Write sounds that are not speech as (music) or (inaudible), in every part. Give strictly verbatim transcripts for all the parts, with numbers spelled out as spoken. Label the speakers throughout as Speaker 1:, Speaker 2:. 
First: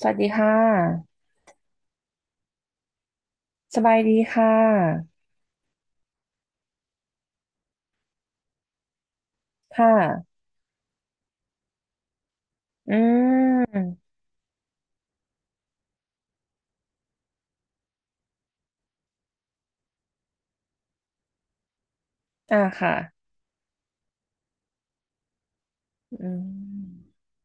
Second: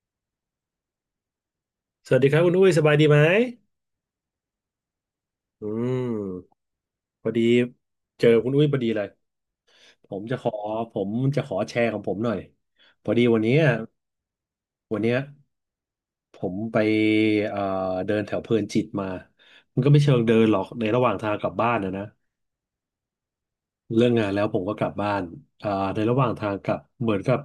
Speaker 1: สวัสดีค่ะ
Speaker 2: สวัสดีครับคุณอุ้ยสบายดีไหม
Speaker 1: สบายดีค่ะ
Speaker 2: อืมพอดีเจอคุณอุ้ยพอดีเลย
Speaker 1: ค
Speaker 2: ผม
Speaker 1: ่ะ
Speaker 2: จะขอผมจะขอแชร์ของผมหน่อย
Speaker 1: อื
Speaker 2: พอดีวันเนี้ย
Speaker 1: ม
Speaker 2: วันเนี้ยผมไปเอ่อเดินแถวเพลินจิตมา มันก็ไม่เชิงเดินหรอกในระหว่างทางกลับบ้านนะนะ
Speaker 1: อ่าค่ะ
Speaker 2: เลิกงานแล้วผมก็กลับบ้านอ่าในระห
Speaker 1: อื
Speaker 2: ว่างทางกลับ
Speaker 1: ม
Speaker 2: เหมือนกับ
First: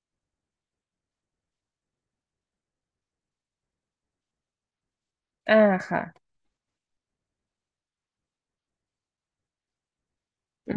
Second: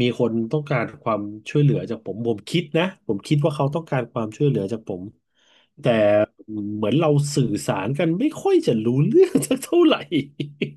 Speaker 2: มีคนต้องการความช่วยเหลือจากผมผมคิดนะผมคิดว่าเขาต้องการความช่วยเหลือจากผม
Speaker 1: อ่า
Speaker 2: แต่
Speaker 1: ค่ะ
Speaker 2: เหมือนเราสื่อสารกันไม่ค่อยจะรู้เรื่องสักเท่าไหร่
Speaker 1: อื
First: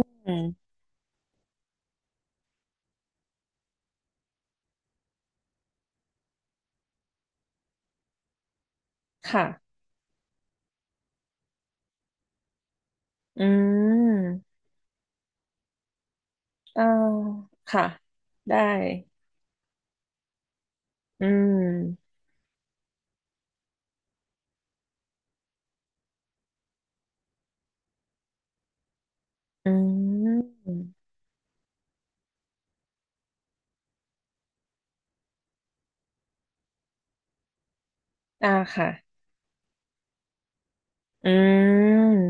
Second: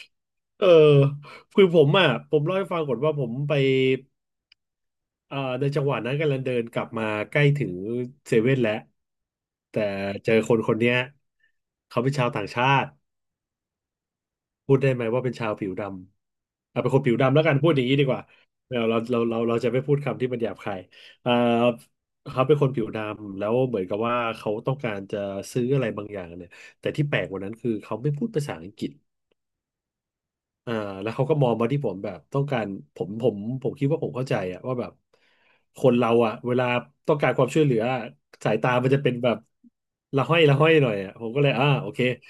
Speaker 1: ม
Speaker 2: (laughs) เออคือผมอ่ะผมเล่าให้ฟังก่อนว่าผมไปเอ่าในจังหวะนั้นกำลังเดินกลับมาใกล้ถึงเซเว่นแล้ว
Speaker 1: ค่ะ
Speaker 2: แต่เจอคนคนเนี้ยเขาเป็นชาวต่างชาติ
Speaker 1: อืม
Speaker 2: พูดได้ไหมว่าเป็นชาวผิวดำอ่ะ
Speaker 1: อ่า
Speaker 2: เป็นคนผิวดำแล้วกันพูดอ
Speaker 1: ค่ะ
Speaker 2: ย่างนี้ดีกว่า
Speaker 1: ได้
Speaker 2: เราเราเราเราเราจะไม่พูดคำที่มันหยาบคาย
Speaker 1: อื
Speaker 2: อ่า
Speaker 1: ม
Speaker 2: เขาเป็นคนผิวดำแล้วเหมือนกับว่าเขาต้องการจะซื้ออะไรบางอย่างเนี่ยแต่ที่แปลกกว่านั้นคือเขาไม่พูดภาษาอังกฤษ
Speaker 1: อืม
Speaker 2: อ่าแล้วเขาก็มองมาที่ผมแบบต้องการผมผมผมคิดว่าผมเข้าใจอะว่าแบบคนเราอะเวลาต้องการความช่วยเหลืออะ
Speaker 1: อ่า
Speaker 2: สายตา
Speaker 1: ค่ะ
Speaker 2: มันจะเป็นแบบละห้อยละห้อยหน่อยอะผ
Speaker 1: อื
Speaker 2: มก็เลยอ่าโอเค
Speaker 1: ม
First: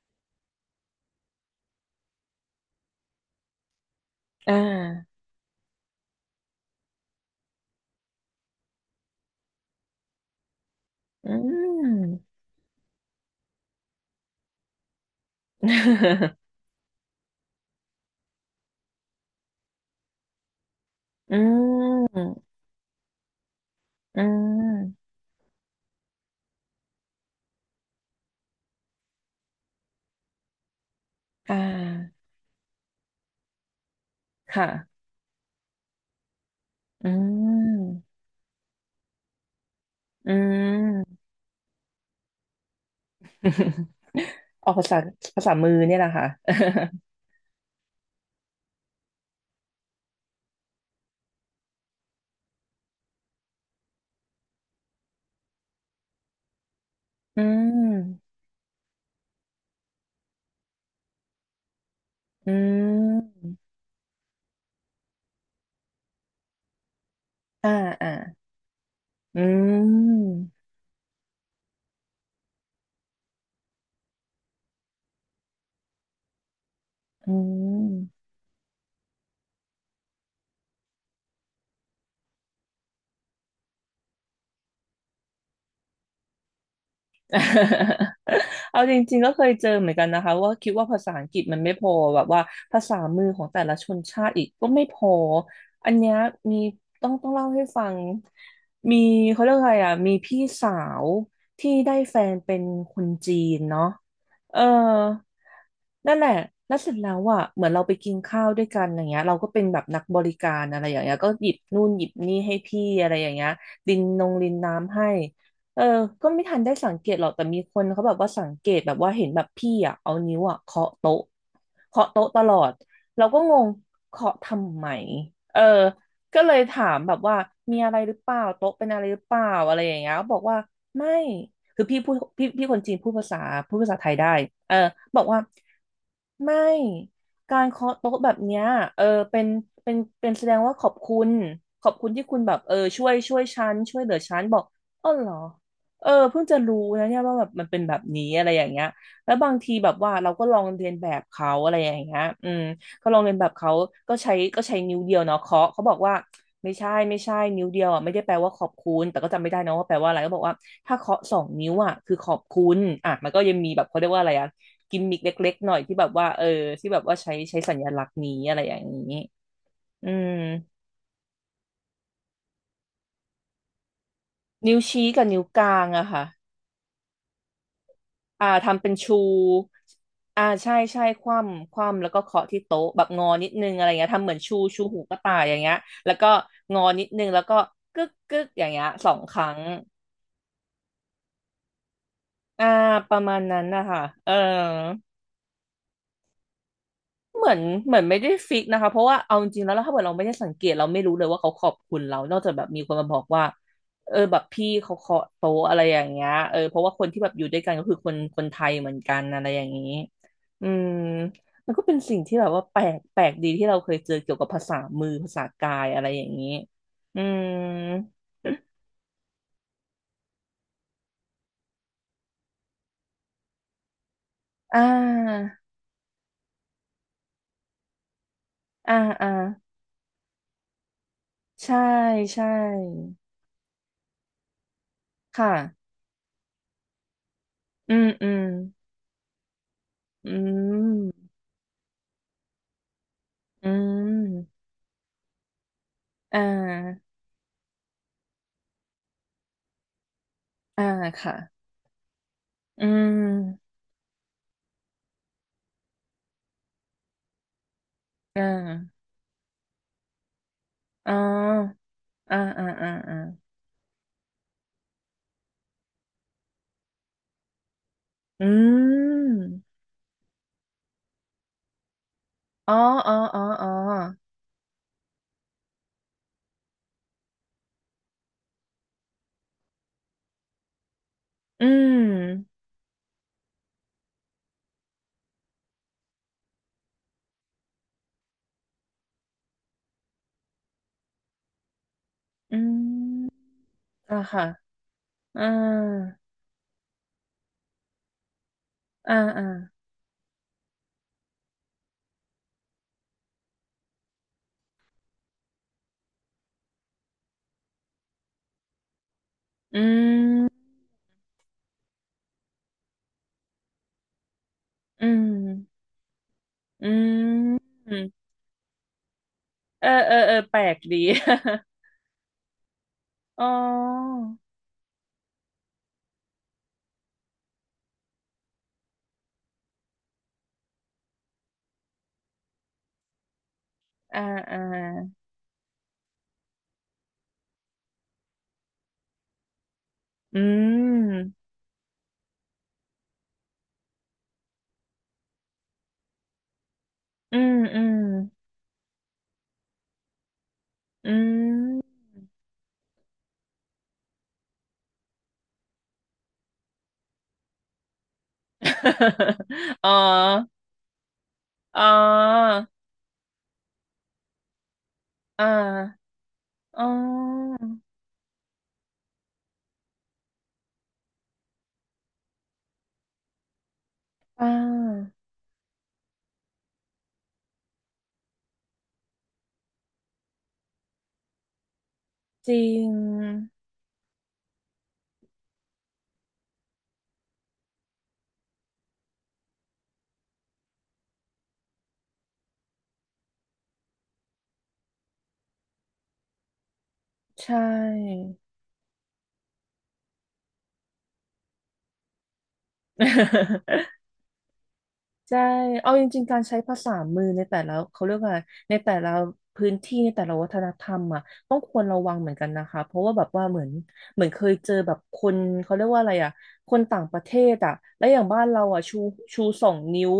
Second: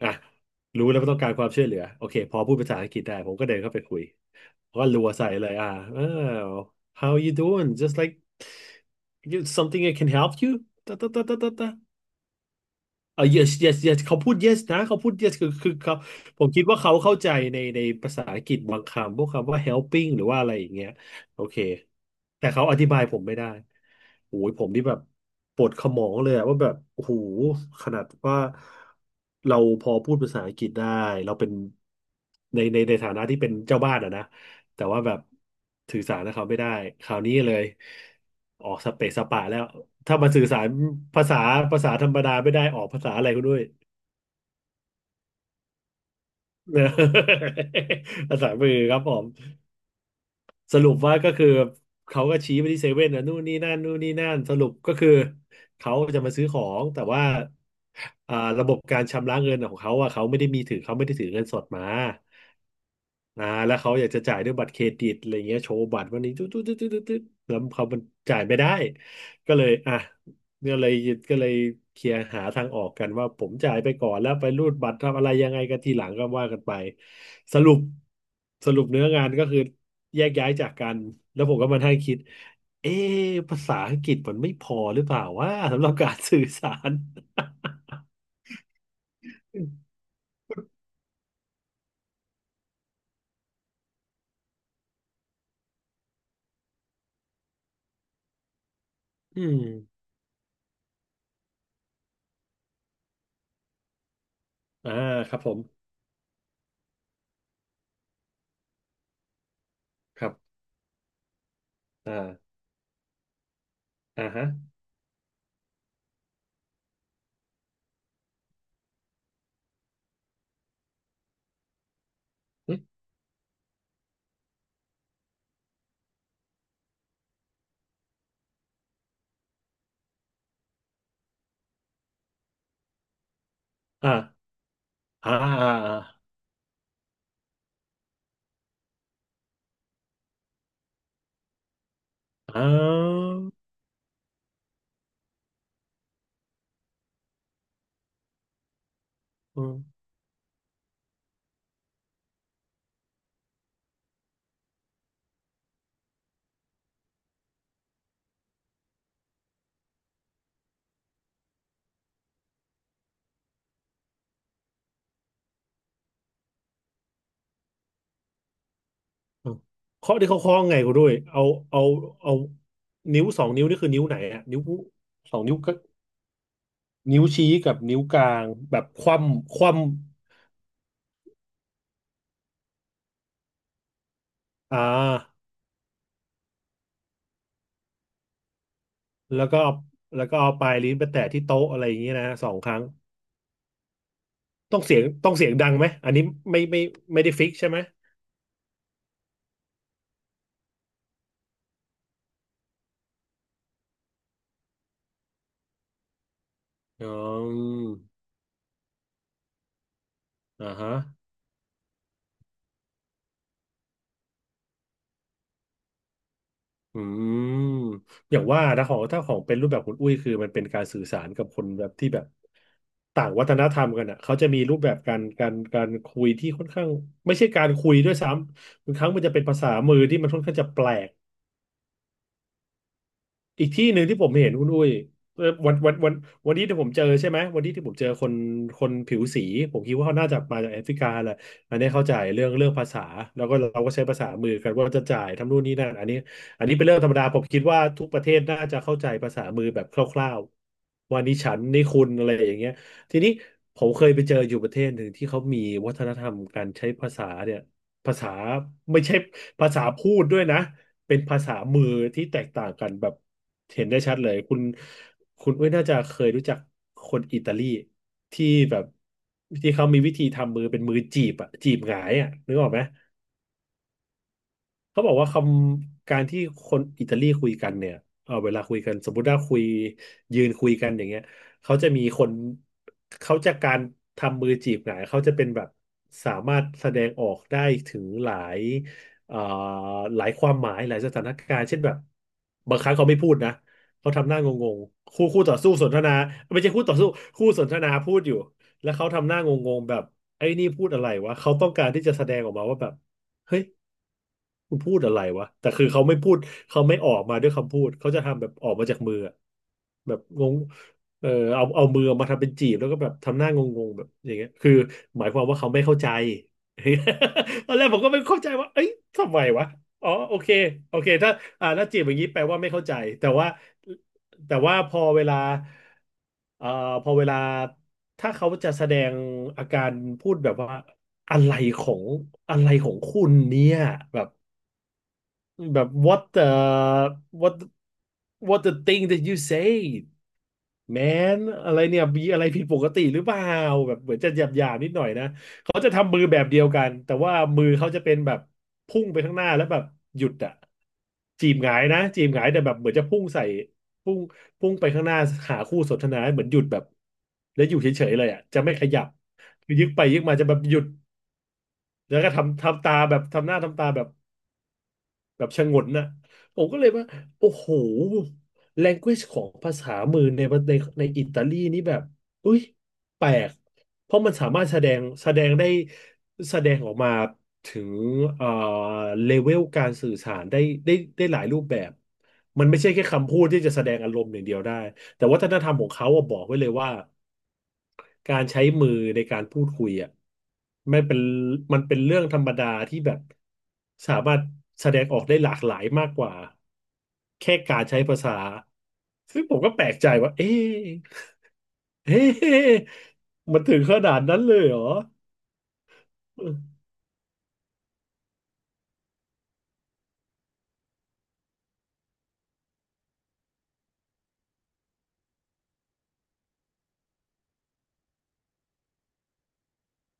Speaker 2: อ่ะรู้แล้วว่าต้องการความช่วยเหลือโอเคพอพูดภาษาอังกฤษได้ผมก็เดินเข้าไปคุย
Speaker 1: อ่
Speaker 2: ก็รัว
Speaker 1: า
Speaker 2: ใส่เลยอ่าเออ how you doing just like you something I can help you ตะตะตะ
Speaker 1: อื
Speaker 2: ตะตะ
Speaker 1: ม
Speaker 2: เออ yes yes yes เขาพูด yes นะ เขาพูด yes คือคือเขา
Speaker 1: (laughs)
Speaker 2: ผมคิดว่าเขาเข้าใจในในภาษาอังกฤษบางคำพวกคำว่า helping หรือว่าอะไรอย่างเงี้ย
Speaker 1: อื
Speaker 2: โอเค
Speaker 1: ม
Speaker 2: แต่เขาอธิบายผมไม่ได้
Speaker 1: อื
Speaker 2: โอ้ยผมนี่แบบ
Speaker 1: ม
Speaker 2: ปวดขมองเลยอะว่าแบบ โอ้โหขนาดว่าเราพอพูดภาษาอังกฤษได้ เราเป็น
Speaker 1: อ่า
Speaker 2: ในในในฐานะที่เป็นเจ้าบ้านอะนะ
Speaker 1: ค่ะ
Speaker 2: แต่ว่าแบบสื่อสารกับเขาไม่ได้ค
Speaker 1: อื
Speaker 2: ราวนี้เลย
Speaker 1: ม
Speaker 2: ออกสเปซสปะแล้วถ้ามั
Speaker 1: อื
Speaker 2: นสื่อสาร
Speaker 1: ม
Speaker 2: ภาษาภาษาธรรมดาไม่ได้ออกภาษาอะไรก็ด้วย
Speaker 1: (laughs) ออกภาษาภาษามือเนี่ยแหละค่ะ
Speaker 2: นะ (laughs) ภาษามือครับผม สรุปว่าก็คือเขาก็ชี้ไปที่เซเว่นนะนู่นนี่นั่นนู่นนี่นั่นสรุปก็คือเขาจะมาซื้อของแต่ว่า
Speaker 1: (laughs) อืม
Speaker 2: อ่าระบบการชำระเงินของเขาอ่ะเขาไม่ได้มีถือเขาไม่ได้ถือเงินสดมา
Speaker 1: อื
Speaker 2: อ่า
Speaker 1: ม
Speaker 2: แล้วเขาอยากจะจ่ายด้วยบัตรเครดิตอะไรเงี้ยโชว์บัตรวันนี้ตุ๊ดตุ๊ดตุ๊ดตุ๊ดตุ๊ดแล้ว
Speaker 1: อ่า
Speaker 2: เขามัน
Speaker 1: อ่า
Speaker 2: จ่ายไม่ได้
Speaker 1: อื
Speaker 2: ก็เลยอ่ะ
Speaker 1: ม
Speaker 2: ก็เลยก็เลยเคลียร์หาทางออกกันว่าผมจ่ายไปก่อนแล้วไปรูดบัตรทำอะไรยังไงกันทีหลังก็ว่ากันไป
Speaker 1: อื
Speaker 2: สรุป
Speaker 1: ม
Speaker 2: สรุปเนื้องานก็คือแยกย้ายจากกันแล้วผมก็มาให้คิดเอ๊ะภาษาอังกฤษมันไม่พอหรือเปล่าว่าสำหรับการสื่อสาร
Speaker 1: (laughs) เอาจริงๆก็เคยเจอเหมือนกันนะคะว่าคิดว่าภาษาอังกฤษมันไม่พอแบบว่าภาษามือของแต่ละชนชาติอีกก็ไม่พออันเนี้ยมีต้องต้องเล่าให้ฟังมี
Speaker 2: (laughs) อื
Speaker 1: เขาเรียก
Speaker 2: ม
Speaker 1: อะไร
Speaker 2: (laughs)
Speaker 1: อ่ะมีพี่สาวที่ได้แฟนเป็นคนจีนเนาะเออ
Speaker 2: อ่าครับผม
Speaker 1: นั่นแหละแล้วเสร็จแล้วอ่ะเหมือนเราไปกินข้าวด้วยกันอย่างเงี้ยเราก็เป็นแบบนักบ
Speaker 2: ครั
Speaker 1: ริกา
Speaker 2: บ
Speaker 1: รอะไรอย่างเงี้ยก็หยิบนู่นหยิบนี่
Speaker 2: อ่า
Speaker 1: ให้พี่อะไรอย่างเงี้ยดินน
Speaker 2: อ่า
Speaker 1: ง
Speaker 2: ฮะ
Speaker 1: รินน้ำให้ เออก็ไม่ทันได้สังเกตหรอกแต่มีคนเขาแบบว่าสังเกตแบบว่าเห็นแบบพี่อ่ะเอานิ้วอ่ะเคาะโต๊ะเคาะโต๊ะตลอด
Speaker 2: อืม
Speaker 1: เราก็งงเคาะทำไมเออก็เลยถามแบบว่ามีอะไรหรือเปล่าโต๊ะเป็นอะไรหรือเปล่าอะไรอย่างเงี้ยเขาบอกว่าไม่คือพี่พูดพี่พี่คนจีนพูดภาษาพูดภาษาไท
Speaker 2: อ่า
Speaker 1: ยได้เออบอก
Speaker 2: อ่า
Speaker 1: ว่า
Speaker 2: อ่าอ่า
Speaker 1: ไม่การเคาะโต๊ะแบบเนี้ยเออเป็นเป็นเป็นแสดงว่าขอบคุณขอบคุณที่คุณแบบเออช่วย
Speaker 2: อ
Speaker 1: ช่วยฉันช่วยเหลือฉันบอกอ๋อเหรอ เออเพิ่งจะรู้นะเนี่ยว่าแบบมันเป็นแบบนี้อะไรอย่างเงี้ยแล้วบางที
Speaker 2: ่า
Speaker 1: แบบว่าเราก็ลองเรียนแบบเขาอะไรอย่างเงี้ยอืมก็ลองเรียนแบบเขาก็ใช้ก็ใช้นิ้วเดียวเนาะเคาะเขาบอกว่าไม่ใช่ไม่ใช่นิ้วเดียวอ่ะไม่ได้แปลว่าขอบคุณแต่ก็จำไม่ได้นะว่าแปลว่าอะไรก็บอกว่าถ้าเคาะสองนิ้วอ่ะคือขอบคุณอ่ะมันก็ยังมีแบบเขาเรียกว่าอะไรอ่ะกิมมิกเล็กๆหน่อยที่แบบว่าเออที่แบบว่าใช้ใช้สัญลักษณ์นี้อะไรอย่างนี้
Speaker 2: อ่ะ
Speaker 1: อื
Speaker 2: เคาะที่
Speaker 1: ม
Speaker 2: เขาเคาะไงกูด้วยเอาเอาเอานิ้วสองนิ้วนี่คือนิ้วไหนอะนิ้ว
Speaker 1: นิ้วชี้กับ
Speaker 2: สอ
Speaker 1: นิ้
Speaker 2: ง
Speaker 1: ว
Speaker 2: นิ้ว
Speaker 1: ก
Speaker 2: ก็
Speaker 1: ลางอะค่ะ
Speaker 2: นิ้วชี้กับนิ้วกลาง
Speaker 1: อ่า
Speaker 2: แบ
Speaker 1: ทำ
Speaker 2: บ
Speaker 1: เป็น
Speaker 2: ค
Speaker 1: ชู
Speaker 2: ว่ำคว่
Speaker 1: อ่าใช่ใช่คว่ำคว่ำแล้วก็เคาะที่โต๊ะแบบงอนิดนึงอะไรเงี้ยทำเหมือนชู
Speaker 2: ำอ่า
Speaker 1: ชูหูกระต่ายอย่างเงี้ยแล้วก็งอนิดนึงแล้วก็กึกกึกอย่างเงี้ยสองค
Speaker 2: แล้ว
Speaker 1: รั้
Speaker 2: ก็
Speaker 1: ง
Speaker 2: เอาแล้วก็เอาปลายลิ้นไปแตะที่โต๊ะอะไรอย่างเงี้ยนะสอง
Speaker 1: อ่า
Speaker 2: ครั้ง
Speaker 1: ประมาณนั้นนะคะเออ
Speaker 2: ต้องเสียงต้องเสียงดังไหมอันนี้ไม่ไม่ไม่ได้
Speaker 1: เห
Speaker 2: ฟิ
Speaker 1: มื
Speaker 2: ก
Speaker 1: อน
Speaker 2: ใช่ไหม
Speaker 1: เหมือนไม่ได้ฟิกนะคะเพราะว่าเอาจริงๆแล้วถ้าเกิดเราไม่ได้สังเกตเราไม่รู้เลยว่าเขาขอบคุณเรานอกจากแบบมีคนมาบอกว่าเออแบบพี่เขาเคาะโต๊ะอะไรอย่างเงี้ยเออเพราะว่าค
Speaker 2: อ๋
Speaker 1: นที่แบบอยู่ด้วยกัน
Speaker 2: อ
Speaker 1: ก็คือคนคนไทยเหมือนกันอะไรอย่างนี้อื
Speaker 2: อ่า
Speaker 1: ม
Speaker 2: ฮะ
Speaker 1: มันก็เป็นสิ่งที่แบบว่าแปลกแปลกดีที่เราเคยเจอเกี่ยวกับภาษามือภาษากายอะไรอย่างนี้
Speaker 2: อื
Speaker 1: อืม
Speaker 2: มอย่างว่านะของถ้าของเป็นรูปแบบคุณอุ้ยคือมันเป็นการสื่อสารกับคนแบบที่แบบต่างวัฒนธรรมกันอ่ะเขาจะมีรู
Speaker 1: อ่
Speaker 2: ปแบบการกา
Speaker 1: า
Speaker 2: รการคุยที่ค่อนข้างไม่ใช่การคุยด้วยซ้ำบา
Speaker 1: อ่า
Speaker 2: งครั้งมัน
Speaker 1: อ่า
Speaker 2: จะเป็นภาษามือที่มันค่อนข้างจะแปลก
Speaker 1: ใช่ใช่
Speaker 2: อีกที่หนึ่งที่ผมเห็นคุณอุ้ยเอ่อ
Speaker 1: ค่ะ
Speaker 2: วันวันวันวันนี้ที่ผมเจอใช่ไหมวันนี้ที่ผ
Speaker 1: อื
Speaker 2: มเจ
Speaker 1: ม
Speaker 2: อค
Speaker 1: อื
Speaker 2: น
Speaker 1: ม
Speaker 2: คนผิวสีผมคิดว่าเขาน่า
Speaker 1: อื
Speaker 2: จะมาจากแอฟริกา
Speaker 1: ม
Speaker 2: แหละอันนี้เข้าใจเรื่องเรื่องภาษาแล้วก็
Speaker 1: อื
Speaker 2: เราก็ใช้ภาษามือ
Speaker 1: ม
Speaker 2: กันว่าจะจ่ายทำนู่นนี่นั่นอันนี้
Speaker 1: อ่
Speaker 2: อันนี้เป็นเรื่อง
Speaker 1: า
Speaker 2: ธรรมดาผมคิดว่าทุกประเทศน่าจะเข้าใจภาษามือแบบคร่าว
Speaker 1: อ่า
Speaker 2: ๆว่า
Speaker 1: ค่ะ
Speaker 2: นี่ฉันนี่คุณอะไรอย่างเงี้ย
Speaker 1: อื
Speaker 2: ทีนี้
Speaker 1: ม
Speaker 2: ผมเคยไปเจออยู่ประเทศหนึ่งที่เขามีวัฒนธรรมการใช้ภาษาเนี่ยภาษา
Speaker 1: อ่
Speaker 2: ไม่
Speaker 1: า
Speaker 2: ใช่ภาษาพูดด้วยนะ
Speaker 1: อ๋อ
Speaker 2: เป็นภาษามือที่
Speaker 1: อ่า
Speaker 2: แตก
Speaker 1: อ่า
Speaker 2: ต่างกั
Speaker 1: อ่า
Speaker 2: นแบ
Speaker 1: อ่า
Speaker 2: บเห็นได้ชัดเลยคุณคุณอุ้ยน่าจะเคยรู้จักคนอิตาลี
Speaker 1: อื
Speaker 2: ที่แบบ
Speaker 1: ม
Speaker 2: ที่เขามีวิธีทำมือเป็นมือจีบอะจีบหงายอะนึกออก
Speaker 1: อ๋อ
Speaker 2: ไหม
Speaker 1: อ๋ออ๋ออ๋อ
Speaker 2: เขาบอกว่าคำการที่คนอิตาลีคุยกันเนี่ยเออเวลาคุยกันสมมติว่าคุยยืนคุยกันอย่างเงี้ย
Speaker 1: อื
Speaker 2: เขาจะมีคน
Speaker 1: ม
Speaker 2: เขาจะกการทำมือจีบหงายเขาจะเป็นแบบสามารถแสดงออกได้ถึงหลายเอ่อหลายความหมายหลายสถานการณ์เช่นแบบบางครั้งเขาไม่พูดนะเขา
Speaker 1: อ่า
Speaker 2: ทำหน้า
Speaker 1: ค่ะ
Speaker 2: งงๆคู่คู่
Speaker 1: อ่า
Speaker 2: ต่อสู้สนทนาไม่ใช่คู่ต่อสู้คู่สนทนาพูดอยู่แล้วเขา
Speaker 1: อ่า
Speaker 2: ทำหน้า
Speaker 1: อ่า
Speaker 2: งงๆแบบไอ้นี่พูดอะไรวะเขาต้องการที่จะแสดงออกมาว่าแบบเฮ้ย กูพูดอะไรวะแต่คือเขาไม่พูดเขาไม่ออกมาด้วยคำพูดเขาจะทำแบบออกมาจากมืออะแบบงงเออเอาเอามือออกมาทำเป็นจีบแล้วก็แบบทำหน้างงๆแบบอย่างเงี้ยคือ
Speaker 1: อื
Speaker 2: หมายความว่าเขาไม่
Speaker 1: ม
Speaker 2: เข้าใจ
Speaker 1: อื
Speaker 2: (laughs) ตอ
Speaker 1: ม
Speaker 2: นแรกผมก็ไม่เข้าใจว่าเอ้ยทำไมวะ
Speaker 1: เออ
Speaker 2: อ๋อ
Speaker 1: เออเอ
Speaker 2: โอ
Speaker 1: อ
Speaker 2: เค
Speaker 1: แปลก
Speaker 2: โอ
Speaker 1: ดี
Speaker 2: เคถ้าอ่าถ้าจีบอย่างนี้แปลว่าไม่เข้าใจแต่
Speaker 1: (laughs) อ๋อ
Speaker 2: ว่าแต่ว่าพอเวลาเอ่อพอเวลาถ้าเขาจะแสดงอาการพูดแบบว่าอะไรของอะไรของคุณเนี่ย
Speaker 1: อ่า
Speaker 2: แบบ
Speaker 1: อ่า
Speaker 2: แบบ what the what what the thing that you say
Speaker 1: อื
Speaker 2: man
Speaker 1: ม
Speaker 2: อะไรเนี่ยมีอะไรผิดปกติหรือเปล่าแบบเหมือนจะหยาบหยาบนิดหน่อยนะเขาจะทำมือแบบเดียวกันแต่ว่า
Speaker 1: อืม
Speaker 2: มือ
Speaker 1: อื
Speaker 2: เขา
Speaker 1: ม
Speaker 2: จะเป็นแบบพุ่งไปข้างหน้าแล้วแบบหยุดอะ
Speaker 1: อื
Speaker 2: จีบหงา
Speaker 1: ม
Speaker 2: ยนะจีบหงายแต่แบบเหมือนจะพุ่งใส่พุ่งพุ่งไปข้างหน้าหาคู่สนทนาเหมือนหยุดแบบแล้วอยู่เฉยๆเลยอะจะไม่ขยับคือ
Speaker 1: (laughs)
Speaker 2: ยึ
Speaker 1: อ๋อ
Speaker 2: กไปยึกมาจะแบบหยุด
Speaker 1: อ๋อ
Speaker 2: แล้วก็ทำทำตาแบบทำหน้าทำตาแบบ
Speaker 1: อ่
Speaker 2: แบบชะงนน่ะ
Speaker 1: า
Speaker 2: ผมก็
Speaker 1: อ๋
Speaker 2: เลยว่าโอ้
Speaker 1: อ
Speaker 2: โห language ของภาษามือในในในอิตาลีนี่แบบอุ้ยแปลกเพราะมัน
Speaker 1: อ่
Speaker 2: สามารถแสดง
Speaker 1: า
Speaker 2: แสดงได้แสดงออกมาถึงเอ่อเลเวลการสื่อสารได้ได้ได้หลายรูปแบบ
Speaker 1: จริ
Speaker 2: มันไม่ใช่แค่คำพูด
Speaker 1: ง
Speaker 2: ที่จะแสดงอารมณ์อย่างเดียวได้แต่วัฒนธรรมของเขาอะบอกไว้เลยว่า การใช้มือในการพูดคุยอ่ะไม่เป็นมันเป็นเรื่องธรรมดาที่แบบสามารถแสดงออกได้หลากหลายมากกว่า
Speaker 1: ใช
Speaker 2: แค่การใช้ภา
Speaker 1: ่
Speaker 2: ษาซึ่งผมก็แปลกใจว่าเอ๊ะ (laughs) เอ๊ะมันถึง
Speaker 1: (laughs)
Speaker 2: ขนาดนั้นเลยเหรอ
Speaker 1: ใช่เอาจริงๆการใช้ภาษามือในแต่ละเขาเรียกว่าอะไรในแต่ละพื้นที่ในแต่ละวัฒนธรรมอ่ะต้องควรระวังเหมือนกันนะคะเพราะว่าแบบว่าเหมือนเหมือนเคยเจอแบบคนเขาเรียกว่าอะไรอ่ะคนต่างประเทศอ่ะและอย่างบ้านเราอ่ะชูชูสองนิ้ว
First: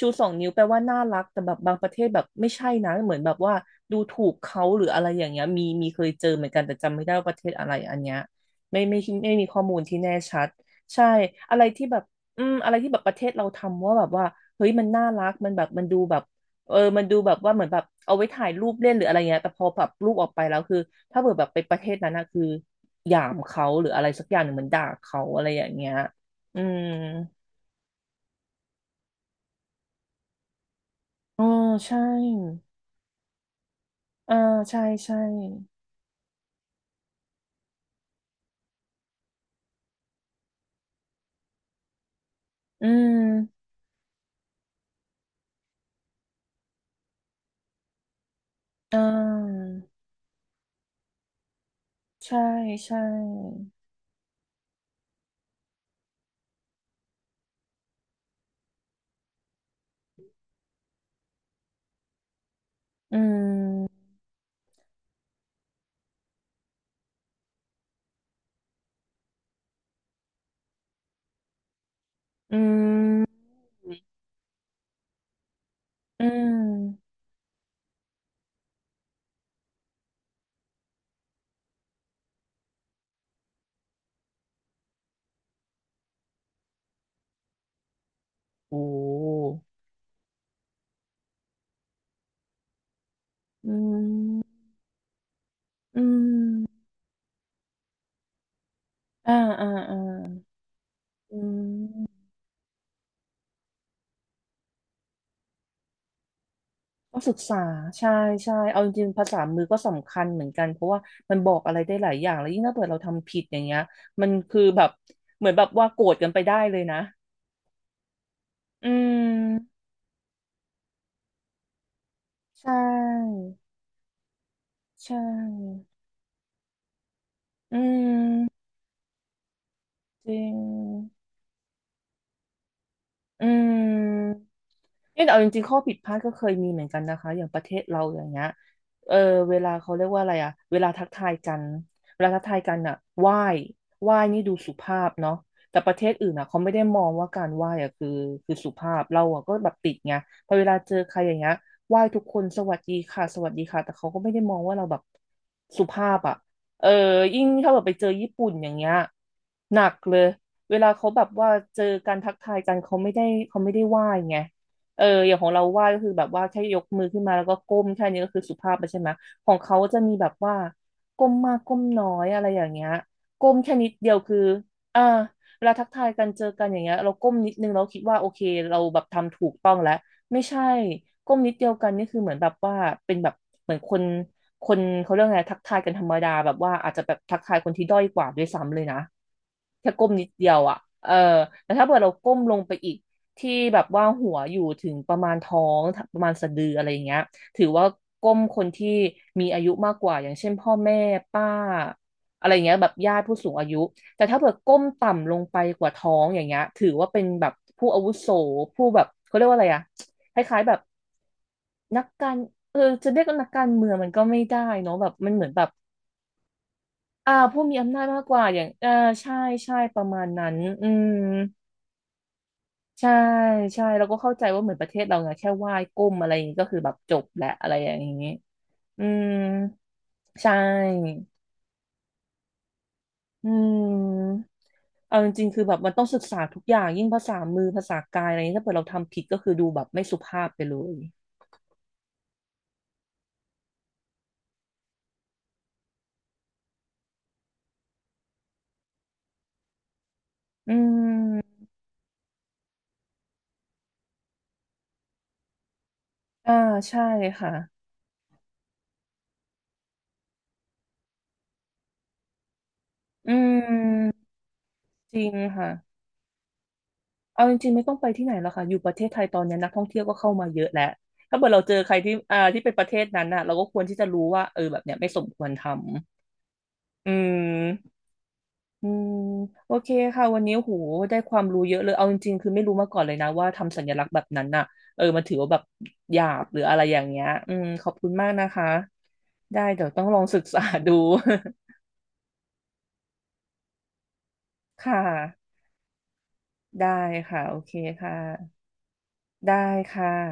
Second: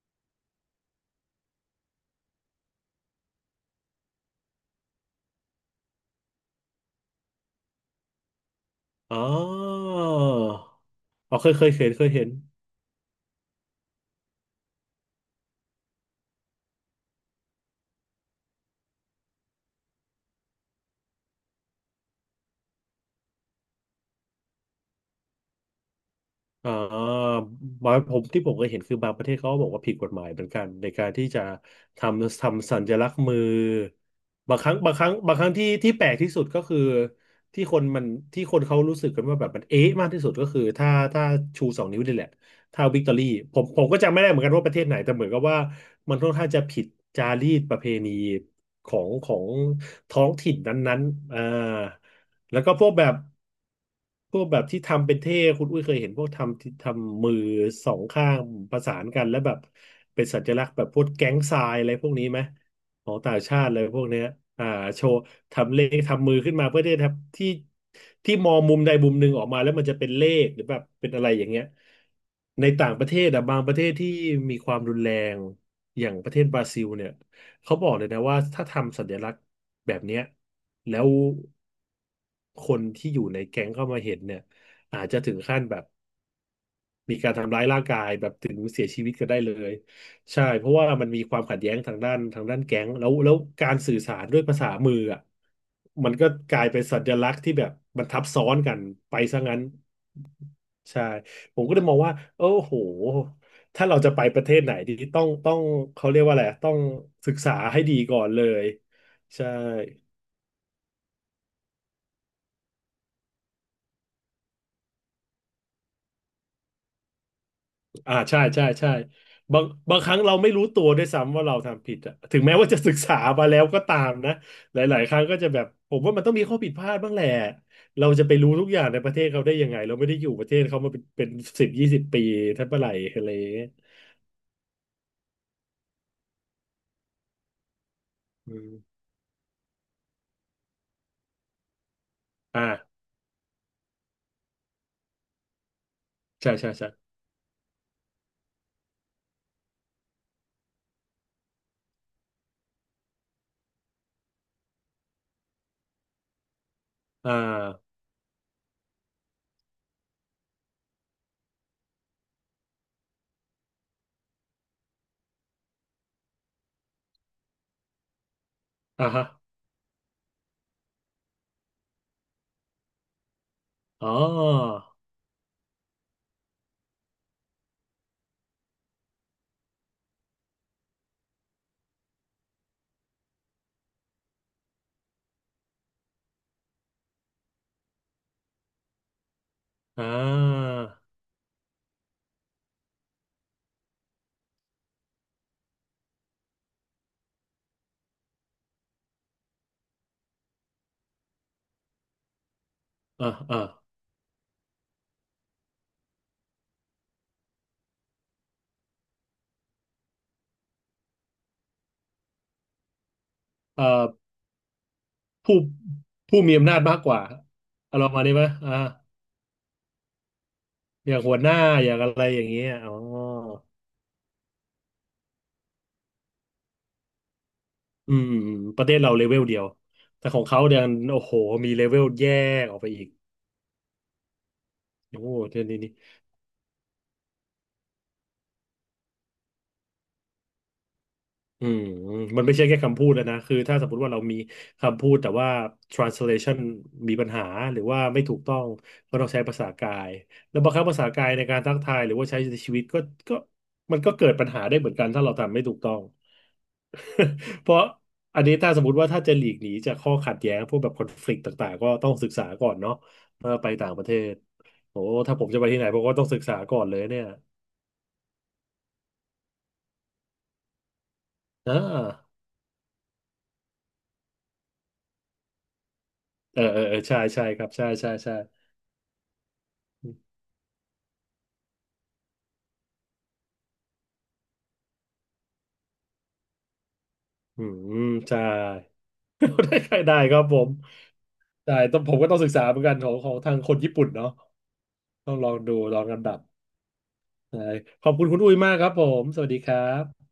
Speaker 1: ชูสองนิ้วแปลว่าน่ารักแต่แบบบางประเทศแบบไม่ใช่นะเหมือนแบบว่าดูถูกเขาหรืออะไรอย่างเงี้ยมีมีเคยเจอเหมือนกันแต่จำไม่ได้ว่าประเทศอะไรอันเนี้ยไม่ไม่
Speaker 2: อ๋อ
Speaker 1: ไม่ไมมีข้อมูลที่แน่ชัดใช่
Speaker 2: อ๋อเคย
Speaker 1: อะไร
Speaker 2: เคย
Speaker 1: ที่
Speaker 2: เห็น
Speaker 1: แบ
Speaker 2: เค
Speaker 1: บ
Speaker 2: ยเห็น
Speaker 1: อืมอะไรที่แบบประเทศเราทำว่าแบบว่าเฮ้ยมันน่ารักมันแบบมันดูแบบเออมันดูแบบว่าเหมือนแบบเอาไว้ถ่ายรูปเล่นหรืออะไรเงี้ยแต่พอแบบรูปออกไปแล้วคือถ้าเกิดแบบไปประเทศนั้นนะคือหยามเขาหรืออะไรสักอย่างหนึ่งเหมือนด่าเขาอะไรอย่างเงี้ยอื
Speaker 2: อ่
Speaker 1: ม
Speaker 2: าบางผมที่ผมเคยเห็นคือบางประเทศเขาก็บอกว่าผิดกฎหมายเหมือนกันในการที่จะ
Speaker 1: อ๋อใช่
Speaker 2: ทำทำสัญลักษณ์มือ
Speaker 1: อ่า
Speaker 2: บางครั้ง
Speaker 1: ใช่
Speaker 2: บางครั้ง
Speaker 1: ใช่
Speaker 2: บางครั้งที่ที่แปลกที่สุดก็คือที่คนมันที่คนเขารู้สึกกันว่าแบบมันเอ๊ะมากที่สุดก็คือถ้าถ้าชูสองนิ้วนี่แหละถ้า
Speaker 1: อื
Speaker 2: วิกตอ
Speaker 1: ม
Speaker 2: รี่ผมผมก็จำไม่ได้เหมือนกันว่าประเทศไหนแต่เหมือนกับว่ามันค่อนข้างจะผิดจารีตประเพณีข
Speaker 1: อ่
Speaker 2: องของ
Speaker 1: า
Speaker 2: ท้องถิ่นนั้นๆอ่า
Speaker 1: ใช่
Speaker 2: แล้วก็พวก
Speaker 1: ใช่
Speaker 2: แบบพวกแบบที่ทำเป็นเท่คุณอุ้ยเคยเห็นพวกทำที่ทำมือสองข้างประสานกันแล้วแบบเป็นสัญลักษณ์แบบพวกแก๊งทรายอะไรพวกนี้ไหมขอ
Speaker 1: อื
Speaker 2: งต่างชาติอะไรพ
Speaker 1: ม
Speaker 2: วกเนี้ยอ่าโชว์ทำเลขทำมือขึ้นมาเพื่อที่จะทำที่ที่มองมุมใดมุมหนึ่งออกมาแล้วมันจะเป็นเลขหรือแบบเป็นอะไรอย่างเงี้ย
Speaker 1: อื
Speaker 2: ในต่างประเท
Speaker 1: ม
Speaker 2: ศอะบางประเทศที่มีความรุนแรงอย่าง
Speaker 1: อื
Speaker 2: ประเทศบราซิลเนี่ย
Speaker 1: ม
Speaker 2: เขาบอกเลยนะว่าถ้าทำสัญลักษณ์แบบเนี้ยแล้วคนที่อยู่ในแก๊งเข้ามาเห็นเนี่ยอาจจะถึงขั้นแบบมีการทำร้ายร่างกายแบบถึง
Speaker 1: โอ้
Speaker 2: เสียชีวิตก็ได้เลยใช่เพราะว่ามันมีความขัดแย้งทางด้านทางด้านแก๊งแล้วแล้วกา
Speaker 1: อื
Speaker 2: รสื่อสารด้วยภา
Speaker 1: ม
Speaker 2: ษามืออ่ะ
Speaker 1: อื
Speaker 2: มันก็กลายเป็น
Speaker 1: ม
Speaker 2: สัญลักษณ์ที่แบบมันทับซ้อนกันไป
Speaker 1: อ่า
Speaker 2: ซะงั้น
Speaker 1: อ่าอ่า
Speaker 2: ใช่
Speaker 1: อื
Speaker 2: ผมก็เลยมองว่า
Speaker 1: ม
Speaker 2: โอ้โห ถ้าเราจะไปประเทศไหนดีต้องต้องเขาเรียกว่าอะไรอะต้อง
Speaker 1: ก็
Speaker 2: ศึ
Speaker 1: ศึ
Speaker 2: ก
Speaker 1: ก
Speaker 2: ษา
Speaker 1: ษา
Speaker 2: ให้ดี
Speaker 1: ใช่
Speaker 2: ก่อนเล
Speaker 1: ใช่
Speaker 2: ย
Speaker 1: เอาจริงๆภาษา
Speaker 2: ใช่
Speaker 1: มือก็สำคัญเหมือนกันเพราะว่ามันบอกอะไรได้หลายอย่างแล้วยิ่งถ้าเกิดเราทำผิดอย่างเงี้ยมันคือแบบเหมือนแบบว่าโกรธกันไปได้เลยนะ
Speaker 2: อ่าใช่ใช่
Speaker 1: อื
Speaker 2: ใช่บาง
Speaker 1: ม
Speaker 2: บางครั้งเราไม่รู้ตัวด้วยซ้ำว่าเราทำผิดอะถึงแม้
Speaker 1: ใช
Speaker 2: ว่าจะศึกษา
Speaker 1: ่
Speaker 2: มาแล้วก็ตามนะหลาย
Speaker 1: ใช
Speaker 2: ๆครั้งก็จะแบบ
Speaker 1: ่
Speaker 2: ผมว่ามันต้องมีข้อผิดพลาดบ้างแหละ
Speaker 1: อื
Speaker 2: เราจะไปรู้
Speaker 1: ม
Speaker 2: ทุกอย่างในประเทศเขาได้ยังไงเราไม่ได้อ
Speaker 1: จ
Speaker 2: ยู่ป
Speaker 1: ริ
Speaker 2: ระเท
Speaker 1: ง
Speaker 2: ศเขามาเป็นเป็นสิบยี่สิบปีทั้งเมื่อไหร่อะไรอ
Speaker 1: อื
Speaker 2: ย่างเงี้ย
Speaker 1: ม เนี่ยแต่เอาจริงๆข้อผิดพลาดก็เคยมีเหมือนกันนะคะอย่างประเทศเราอย่างเงี้ย
Speaker 2: อืม
Speaker 1: เออเวลาเขาเรียกว่าอะไรอะเวลาทักทายกันเวลาทักทายกันอะ
Speaker 2: อ่า
Speaker 1: ไหว้ไหว้นี่ดูสุภาพเนาะแต่ประเทศอื่นอะ
Speaker 2: ใช่
Speaker 1: เขา
Speaker 2: ใช่
Speaker 1: ไม่ได้มอ
Speaker 2: ใช่
Speaker 1: งว่าการไหว้อะคือคือสุภาพเราอะก็แบบติดไงพอเวลาเจอใครอย่างเงี้ยไหว้ทุกคนสวัสดีค่ะสวัสดีค่ะแต่เขาก็ไม่ได้มองว่าเราแบบสุภาพอะเออ
Speaker 2: อ่า
Speaker 1: ยิ่งถ้าแบบไปเจอญี่ปุ่นอย่างเงี้ยหนักเลยเวลาเขาแบบว่าเจอการทักทายกันเขาไม่ได้เขาไม่ได้ไหว้ไง เอออย่างของเราไหว้ก็คือแบบว่าแค่ยกมือขึ้นมาแล้วก็ก้มแค่นี้ก็คือสุภาพแล้วใช่ไห
Speaker 2: อ่า
Speaker 1: ม
Speaker 2: ฮะ
Speaker 1: ของเขาจะมีแบบว่าก้มมากก้มน้อยอะไรอย่างเงี้ยก้มแค่นิด
Speaker 2: อ๋
Speaker 1: เดี
Speaker 2: อ
Speaker 1: ยวคืออ่าเวลาทักทายกันเจอกันอย่างเงี้ยเราก้มนิดนึงเราคิดว่าโอเคเราแบบทำถูกต้องแล้วไม่ใช่ก้มนิดเดียวกันนี่คือเหมือนแบบว่าเป็นแบบเหมือนคนคนเขาเรียกไงทักทายกันธรรมดาแบบว่าอาจจะแบบทักทายคนที่ด้อยกว่าด้วยซ้ำเลยนะ แค่
Speaker 2: อ่
Speaker 1: ก้มนิดเดียว
Speaker 2: า
Speaker 1: อ่ะเออแต่ถ้าเกิดเราก้มลงไปอีกที่แบบว่าหัวอยู่ถึงประมาณท้องประมาณสะดืออะไรอย่างเงี้ยถือว่าก้มคนที่มีอายุมากกว่าอย่างเช่นพ่อแม่ป้าอะไรอย่างเงี้ยแบบญาติ
Speaker 2: อ่า
Speaker 1: ผู้สูง
Speaker 2: อ่า
Speaker 1: อายุ แต่ถ้าเกิดก้มต่ำลงไปกว่าท้องอย่างเงี้ยถือว่าเป็นแบบผู้อาวุโสผู้แบบเขาเรียกว่าอะไรอ่ะคล้ายๆแบบนักการเออจะเรียกว่านักการ
Speaker 2: เอ่
Speaker 1: เมือง
Speaker 2: อ
Speaker 1: มันก็ไม่ได้เนาะแบบมันเหมือน
Speaker 2: ผู้
Speaker 1: แบบ
Speaker 2: ผู้มีอำนาจมากกว่า
Speaker 1: อ่าผู้มีอำ
Speaker 2: อา
Speaker 1: นา
Speaker 2: ร
Speaker 1: จ
Speaker 2: มณ์
Speaker 1: มา
Speaker 2: มาณ
Speaker 1: กก
Speaker 2: นี้ไหม
Speaker 1: ว่าอย่าง
Speaker 2: อ่า
Speaker 1: อ่าใช่ใช่ประมาณนั้นอืม
Speaker 2: อย่างหัวหน้าอย่างอะไรอย่างเงี้ยอ๋อ
Speaker 1: ใช่ใช่เราก็เข้าใจว่าเหมือนประเทศเราไงแค่ไหว้ก้มอะไรอย่างนี้ก็คือแบบจบแหละอะไรอย่าง
Speaker 2: อื
Speaker 1: นี้
Speaker 2: มประเทศ
Speaker 1: อื
Speaker 2: เราเล
Speaker 1: ม
Speaker 2: เวลเดียวแต่ของ
Speaker 1: ใช่
Speaker 2: เขาเดี๋ยโอ้โหมีเลเวลแยกออกไปอีก
Speaker 1: อืมเอา
Speaker 2: โอ้
Speaker 1: จ
Speaker 2: โห
Speaker 1: ริงๆคื
Speaker 2: เรื่อ
Speaker 1: อ
Speaker 2: ง
Speaker 1: แบ
Speaker 2: นี้
Speaker 1: บมั
Speaker 2: นี่
Speaker 1: นต้องศึกษาทุกอย่างยิ่งภาษามือภาษากายอะไรนี้ถ้าเกิดเราทำผิดก็คือดูแบบไม่สุภาพไปเลย
Speaker 2: อืมมันไม่ใช่แค่คำพูดแล้วนะคือถ้าสมมติว่าเรามีคำพูดแต่ว่า translation มีปัญหาหรือว่าไม่ถูกต้องก็ต้องใช้ภาษากายแล้วบา
Speaker 1: อื
Speaker 2: งครั้งภาษากายในการ
Speaker 1: ม
Speaker 2: ทักทายหรือว่าใช้ในชีวิตก็ก็มันก็เกิดปัญหาได้เหมือนกันถ้าเราทำไม่ถูกต้อง
Speaker 1: อ่าใช่ค่ะ
Speaker 2: (laughs) เพราะอันนี้ถ้าสมมติว่าถ้าจะหลีกหนีจากข้อขัดแย้งพวกแบบคอนฟ lict ต่างๆก็ต้องศึกษาก่อนเนาะ
Speaker 1: อื
Speaker 2: เมื่อไปต่างประเท
Speaker 1: ม
Speaker 2: ศโอ้
Speaker 1: จริง
Speaker 2: ถ้าผมจะไป
Speaker 1: ค่ะ
Speaker 2: ที่ไหนผมก็ต้องศึกษาก่อนเลยเนี่ย
Speaker 1: เอาจริงๆไม่ต้องไปที่ไหนแล้วค่ะอยู่ประเทศไทยตอนนี้นักท่องเที่ยวก็เข้ามาเยอะแล้วถ้าเกิดเรา
Speaker 2: อ่
Speaker 1: เจอใครที่
Speaker 2: า
Speaker 1: อ่าที่เป็นประเทศนั้นน่ะเราก็ควรที่จะรู้ว่าเออแบบเนี้ยไม่สมควรทำ
Speaker 2: เออเออเออ
Speaker 1: อื
Speaker 2: ใช่ใช่ครับใช่
Speaker 1: ม
Speaker 2: ใช่ใช่
Speaker 1: อืมโอเคค่ะ วันนี้โหได้ความรู้เยอะเลย เอาจริงๆ คือไม่รู้มาก่อนเลยนะว่าทำสัญลักษณ์แบบนั้นน่ะ เออมันถือว่าแบบหยาบหรืออะไรอย่างเงี้ย อื
Speaker 2: อื
Speaker 1: ม ขอบ
Speaker 2: ม
Speaker 1: คุณมาก
Speaker 2: ใช่
Speaker 1: นะคะ
Speaker 2: (laughs)
Speaker 1: ได้
Speaker 2: ได้
Speaker 1: เดี๋ย
Speaker 2: ใค
Speaker 1: ว
Speaker 2: ร
Speaker 1: ต้อง
Speaker 2: ได้
Speaker 1: ลอง
Speaker 2: ค
Speaker 1: ศึ
Speaker 2: รั
Speaker 1: ก
Speaker 2: บผ
Speaker 1: ษา
Speaker 2: ม
Speaker 1: ดู
Speaker 2: ได้ต้องผมก็ต้องศึกษาเหมือนกันของของทางคนญี่ปุ่นเนาะ
Speaker 1: (laughs) ค่
Speaker 2: ต้องล
Speaker 1: ะ
Speaker 2: องดูลองลำดับ
Speaker 1: ได้ค่ะ โอ
Speaker 2: ใช่
Speaker 1: เค
Speaker 2: ขอบ
Speaker 1: ค่ะ
Speaker 2: คุณคุณอุ้ยมากครับผมสวัส
Speaker 1: ได้
Speaker 2: ดีครั
Speaker 1: ค่ะ
Speaker 2: บ